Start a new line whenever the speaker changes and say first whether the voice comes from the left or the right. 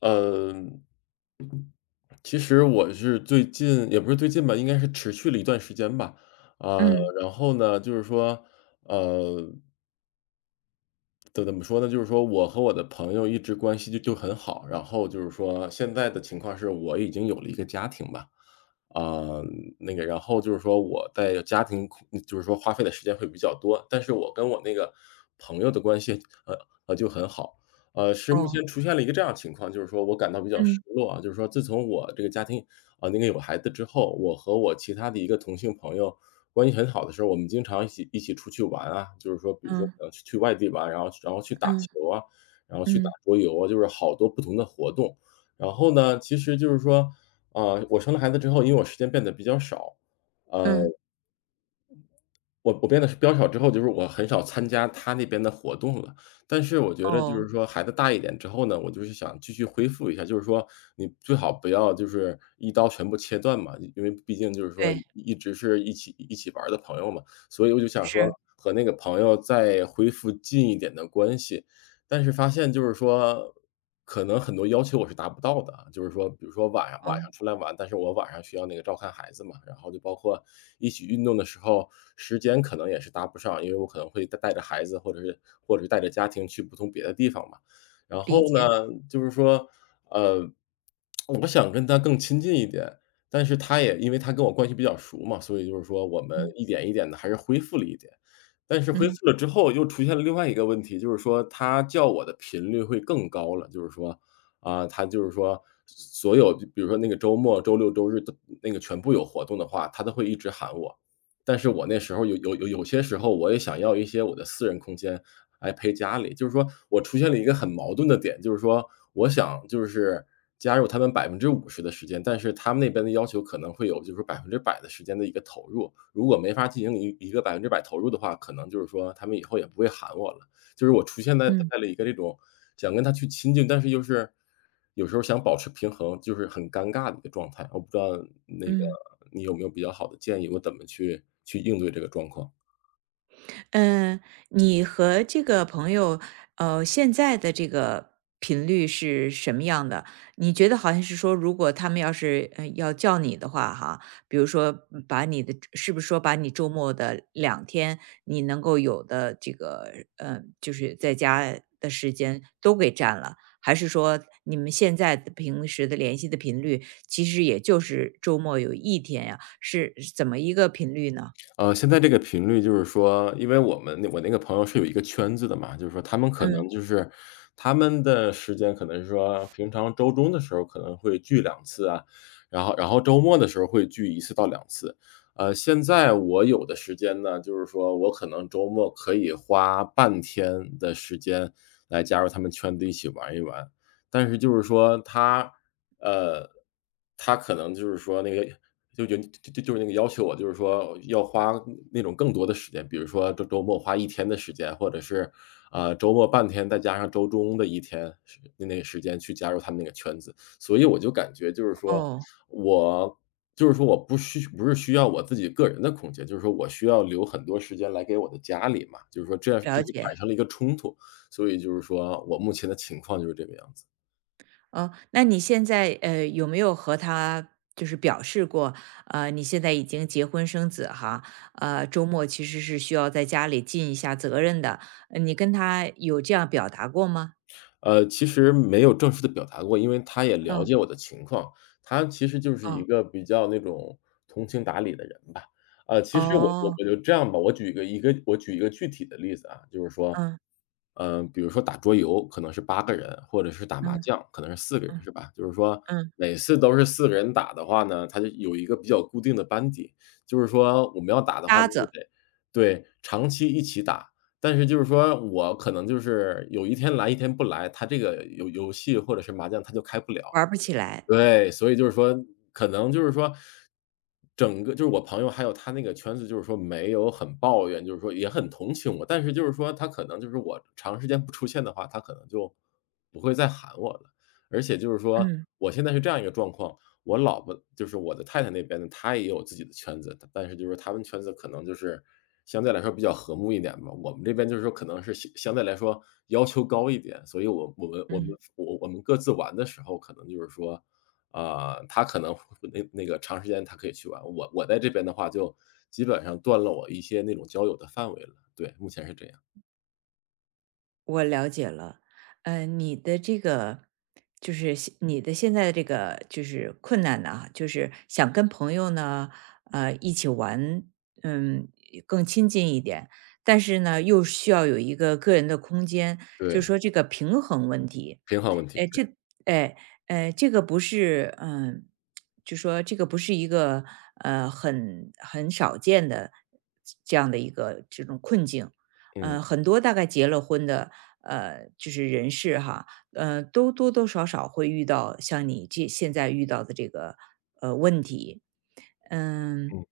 left: 嗯，其实我是最近也不是最近吧，应该是持续了一段时间吧。啊，
right: 嗯，
left: 然后呢，就是说，呃对，怎么说呢？就是说我和我的朋友一直关系就很好，然后就是说现在的情况是我已经有了一个家庭吧。啊、那个，然后就是说我在家庭空就是说花费的时间会比较多，但是我跟我那个朋友的关系呃就很好。是目前
right: 哦，
left: 出现了一个这样的情况，就是说我感到比较失
right: 嗯，
left: 落啊，就是说自从我这个家庭啊、那个有孩子之后，我和我其他的一个同性朋友关系很好的时候，我们经常一起出去玩啊，就是说比如说可
right: 嗯，
left: 能去外地玩，然后去打
right: 嗯，
left: 球啊，然后去打
right: 嗯，
left: 桌游啊，就是好多不同的活动。然后呢，其实就是说，呃，我生了孩子之后，因为我时间变得比较少，呃
right: 嗯，
left: 我变得是比较少之后，就是我很少参加他那边的活动了。但是我觉得就是
right: 哦，
left: 说孩子大一点之后呢，我就是想继续恢复一下，就是说你最好不要就是一刀全部切断嘛，因为毕竟就是说
right: 对，
left: 一直是一起一起玩儿的朋友嘛，所以我就想说
right: 是，
left: 和那个朋友再恢复近一点的关系。但是发现就是说，可能很多要求我是达不到的啊，就是说比如说晚上晚上
right: 哦，
left: 出来玩，但是我晚上需要那个照看孩子嘛，然后就包括一起运动的时候，时间可能也是搭不上，因为我可能会带着孩子，或者是带着家庭去不同别的地方嘛。然后
right: 理解，
left: 呢，就是说，呃，我想跟他更亲近一点，但是他也因为他跟我关系比较熟嘛，所以就是说我们
right: 嗯，
left: 一点一点的还是恢复了一点。但是恢
right: 嗯，
left: 复了之后，又出现了另外一个问题，就是说他叫我的频率会更高了。就是说，啊，他就是说所有比如说那个周末、周六、周日的那个全部有活动的话，他都会一直喊我。但是我那时候有些时候我也想要一些我的私人空间，来陪家里。就是说我出现了一个很矛盾的点，就是说我想就是加入他们50%的时间，但是他们那边的要求可能会有就是百分之百的时间的一个投入。如果没法进行一个百分之百投入的话，可能就是说他们以后也不会喊我了。就是我出现在
right: 嗯，
left: 在了一个这种想跟他去亲近，但是又是有时候想保持平衡，就是很尴尬的一个状态。我不知道那个
right: 嗯。
left: 你有没有比较好的建议，我怎么去应对这个状况？
right: 嗯，你和这个朋友，现在的这个频率是什么样的？你觉得好像是说，如果他们要是要叫你的话，哈，比如说把你的，是不是说把你周末的两天你能够有的这个，就是在家的时间都给占了，还是说你们现在的平时的联系的频率，其实也就是周末有一天呀，是怎么一个频率呢？
left: 呃，现在这个频率就是说，因为我们我那个朋友是有一个圈子的嘛，就是说他们可
right: 嗯，
left: 能就是他们的时间可能是说平常周中的时候可能会聚两次啊，然后周末的时候会聚一次到两次。呃，现在我有的时间呢，就是说我可能周末可以花半天的时间来加入他们圈子一起玩一玩。但是就是说他，呃，他可能就是说那个就是那个要求我，就是说要花那种更多的时间，比如说周末花一天的时间，或者是，啊，周末半天，再加上周中的一天是那个时间去加入他们那个圈子。所以我就感觉就是说，
right: 哦，
left: 我就是说我不是需要我自己个人的空间，就是说我需要留很多时间来给我的家里嘛，就是说这样就
right: 了
left: 是
right: 解。
left: 产生了一个冲突，所以就是说我目前的情况就是这个样子。
right: 哦，那你现在有没有和他就是表示过，你现在已经结婚生子哈，周末其实是需要在家里尽一下责任的，你跟他有这样表达过吗？
left: 呃，其实没有正式的表达过，因为他也了
right: 嗯，
left: 解我的情况，他其实就是一
right: 哦，
left: 个比较那种通情达理的人吧。呃，其实我我
right: 哦，
left: 我就这样吧，我举一个具体的例子啊，就是说，
right: 嗯
left: 嗯，比如说打桌游可能是8个人，或者是打麻
right: 嗯
left: 将可能是四个人，
right: 嗯
left: 是吧？就是说
right: 嗯，
left: 每次都是四个人打的话呢，他就有一个比较固定的班底，就是说我们要打的话
right: 搭
left: 就是
right: 子
left: 得对，长期一起打，但是就是说我可能就是有一天来一天不来，他这个游戏或者是麻将他就开不了。
right: 玩儿不起来，
left: 对，所以就是说，可能就是说，整个就是我朋友还有他那个圈子，就是说没有很抱怨，就是说也很同情我，但是就是说他可能就是我长时间不出现的话，他可能就不会再喊我了。而且就是说，
right: 嗯
left: 我现在是这样一个状况，我老婆就是我的太太那边呢，她也有自己的圈子，但是就是他们圈子可能就是相对来说比较和睦一点吧。我们这边就是说可能是相对来说要求高一点，所以我我们我们
right: 嗯。
left: 我我们各自玩的时候，可能就是说啊，他可能 那个长时间他可以去玩，我在这边的话就基本上断了我一些那种交友的范围了。对，目前是这样。
right: 我了解了，你的这个就是你的现在的这个就是困难呢，就是想跟朋友呢，一起玩，嗯，更亲近一点，但是呢，又需要有一个个人的空间，就是
left: 对，
right: 说这个平衡问题。
left: 平衡问题。
right: 哎，哎，这个不是，就说这个不是一个很少见的这样的一个这种困境。
left: 对。嗯
right: 很多大概结了婚的，就是人士哈，都多多少少会遇到像你这现在遇到的这个问题，嗯。
left: 嗯。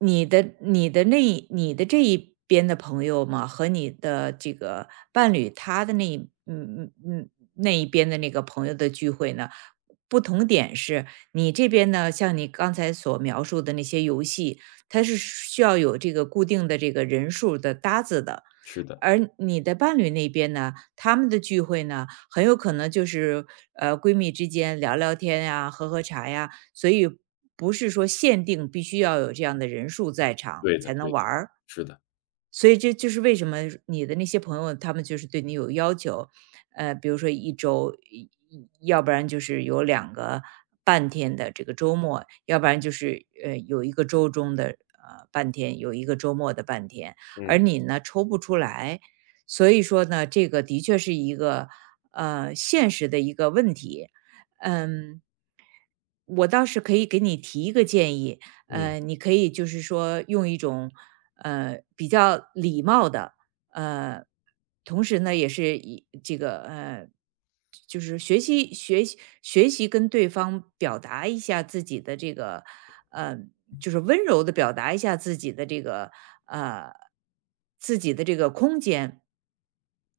right: 你的这一边的朋友嘛，和你的这个伴侣他的那一嗯嗯嗯那一边的那个朋友的聚会呢，不同点是你这边呢，像你刚才所描述的那些游戏，它是需要有这个固定的这个人数的搭子的。
left: 是的。
right: 而你的伴侣那边呢，他们的聚会呢，很有可能就是闺蜜之间聊聊天呀、喝喝茶呀，所以不是说限定必须要有这样的人数在场
left: 对的
right: 才能
left: 对的。
right: 玩儿。
left: 是的。
right: 所以这就是为什么你的那些朋友，他们就是对你有要求，比如说一周，一要不然就是有两个半天的这个周末，要不然就是有一个周中的半天，有一个周末的半天，而
left: 嗯
right: 你呢抽不出来，所以说呢，这个的确是一个现实的一个问题。嗯，我倒是可以给你提一个建议，
left: 嗯
right: 你可以就是说用一种比较礼貌的，呃，同时呢也是以这个就是学习跟对方表达一下自己的这个呃，就是温柔的表达一下自己的这个呃自己的这个空间。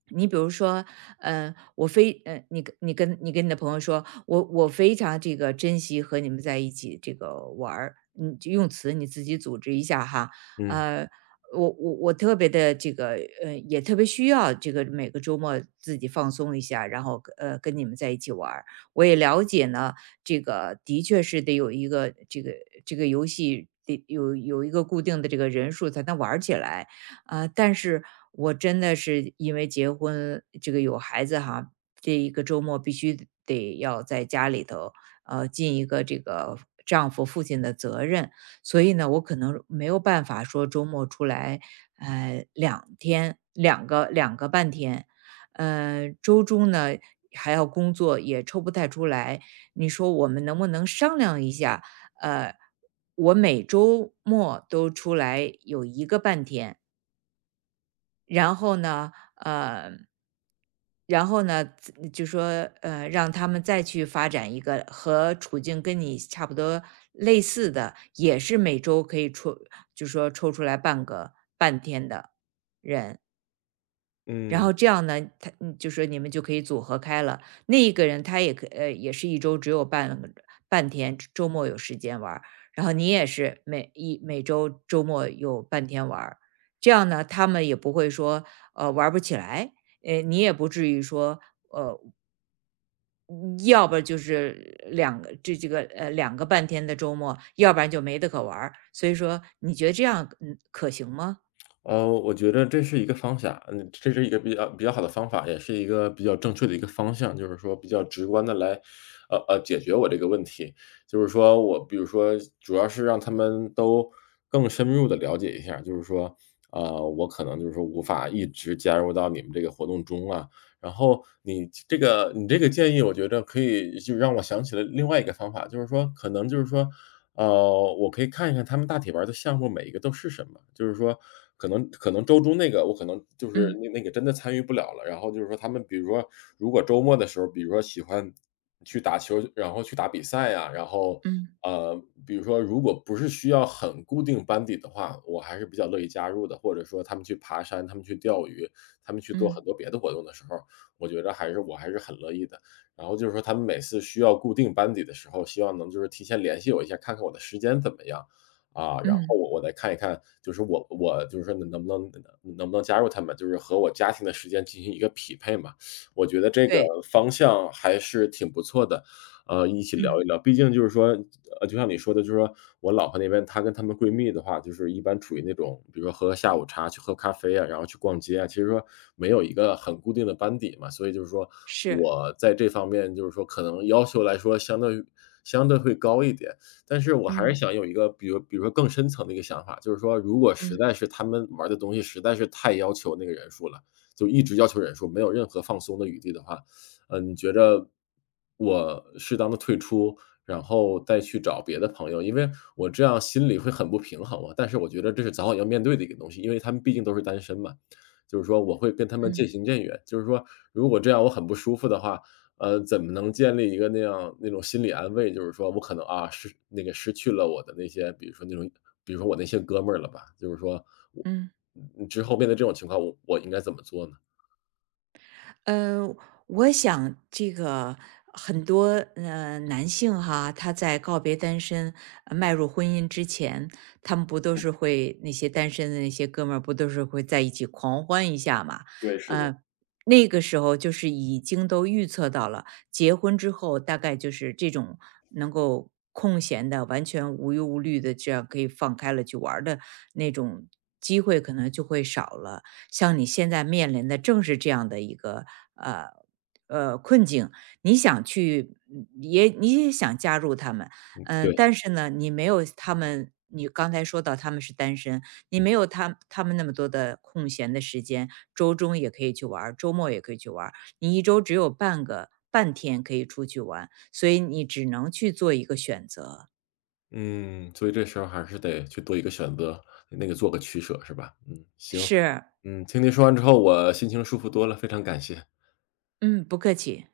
right: 你比如说，呃，我非呃，你跟你的朋友说，我非常这个珍惜和你们在一起这个玩儿，你就用词你自己组织一下哈。
left: 嗯
right: 呃，我特别的这个也特别需要这个每个周末自己放松一下，然后跟你们在一起玩儿。我也了解呢，这个的确是得有一个这个游戏得有一个固定的这个人数才能玩儿起来。啊！但是我真的是因为结婚，这个有孩子哈，这一个周末必须得要在家里头，尽一个这个丈夫、父亲的责任，所以呢，我可能没有办法说周末出来，两天，两个半天，周中呢还要工作，也抽不太出来。你说我们能不能商量一下？呃，我每周末都出来有一个半天，然后呢，然后呢，就说让他们再去发展一个和处境跟你差不多类似的，也是每周可以抽，就说抽出来半个半天的人，然
left: 嗯。
right: 后这样呢，他就说你们就可以组合开了。那一个人他也是一周只有半个半天，周末有时间玩儿。然后你也是每周周末有半天玩儿，这样呢，他们也不会说玩儿不起来，你也不至于说，嗯要不就是两个这这个呃两个半天的周末，要不然就没得可玩儿。所以说，你觉得这样可行吗？
left: 呃，我觉得这是一个方向，嗯，这是一个比较好的方法，也是一个比较正确的一个方向，就是说比较直观的来解决我这个问题。就是说我比如说主要是让他们都更深入的了解一下，就是说，呃，我可能就是说无法一直加入到你们这个活动中啊。然后你这个建议我觉得可以，就让我想起了另外一个方法，就是说可能就是说呃，我可以看一看他们大体玩儿的项目每一个都是什么。就是说可能周中那个我可能就是
right: 嗯
left: 那个真的参与不了了，然后就是说他们比如说如果周末的时候，比如说喜欢去打球，然后去打比赛呀，然后，
right: 嗯
left: 呃，比如说如果不是需要很固定班底的话，我还是比较乐意加入的。或者说他们去爬山，他们去钓鱼，他们去做很
right: 嗯
left: 多别的活动的时候，我还是很乐意的。然后就是说他们每次需要固定班底的时候，希望能就是提前联系我一下，看看我的时间怎么样。啊，嗯，然后
right: 嗯，
left: 我再看一看，就是我就是说能不能加入他们，就是和我家庭的时间进行一个匹配嘛。我觉得这个
right: 对，
left: 方向还是挺不错的，呃，一起
right: 嗯
left: 聊一聊。毕竟就是说，呃，就像你说的，就是说我老婆那边，她跟她们闺蜜的话，就是一般处于那种，比如说喝下午茶、去喝咖啡啊，然后去逛街啊，其实说没有一个很固定的班底嘛。所以就是说
right: 是，
left: 我在这方面，就是说可能要求来说相对会高一点，但是我还是
right: 嗯。
left: 想有一个，比如说更深层的一个想法，就是说如果实
right: 嗯
left: 在是他们玩的东西实在是太要求那个人数了，就一直要求人数，没有任何放松的余地的话，呃，你觉着我适当的退出，然后再去找别的朋友，因为我这样心里会很不平衡嘛。但是我觉得这是早晚要面对的一个东西，因为他们毕竟都是单身嘛。就是说我会跟他们渐
right: 嗯
left: 行渐远，就是说如果这样我很不舒服的话，呃，怎么能建立一个那样那种心理安慰，就是说我可能，啊，失那个失去了我的那些比如说那种比如说我那些哥们儿了吧，就是说我
right: 嗯，
left: 嗯，之后面对这种情况，我应该怎么做呢？
right: 呃，我想这个很多男性哈，他在告别单身、迈入婚姻之前，他们不都是会那些单身的那些哥们儿不都是会在一起狂欢一下嘛？
left: 对，是的。
right: 呃，那个时候就是已经都预测到了，结婚之后大概就是这种能够空闲的、完全无忧无虑的，这样可以放开了去玩儿的那种机会，可能就会少了。像你现在面临的正是这样的一个呃困境，你想去你也想加入他们，
left: 对。
right: 但是呢，你没有他们，你刚才说到他们是单身，你没有他们那么多的空闲的时间，周中也可以去玩儿，周末也可以去玩儿，你一周只有半个半天可以出去玩，所以你只能去做一个选择。
left: 嗯，所以这时候还是得去做一个选择，那个做个取舍是吧？嗯，行，
right: 是，
left: 嗯，听您说完之后，我心情舒服多了，非常感谢。
right: 嗯，不客气。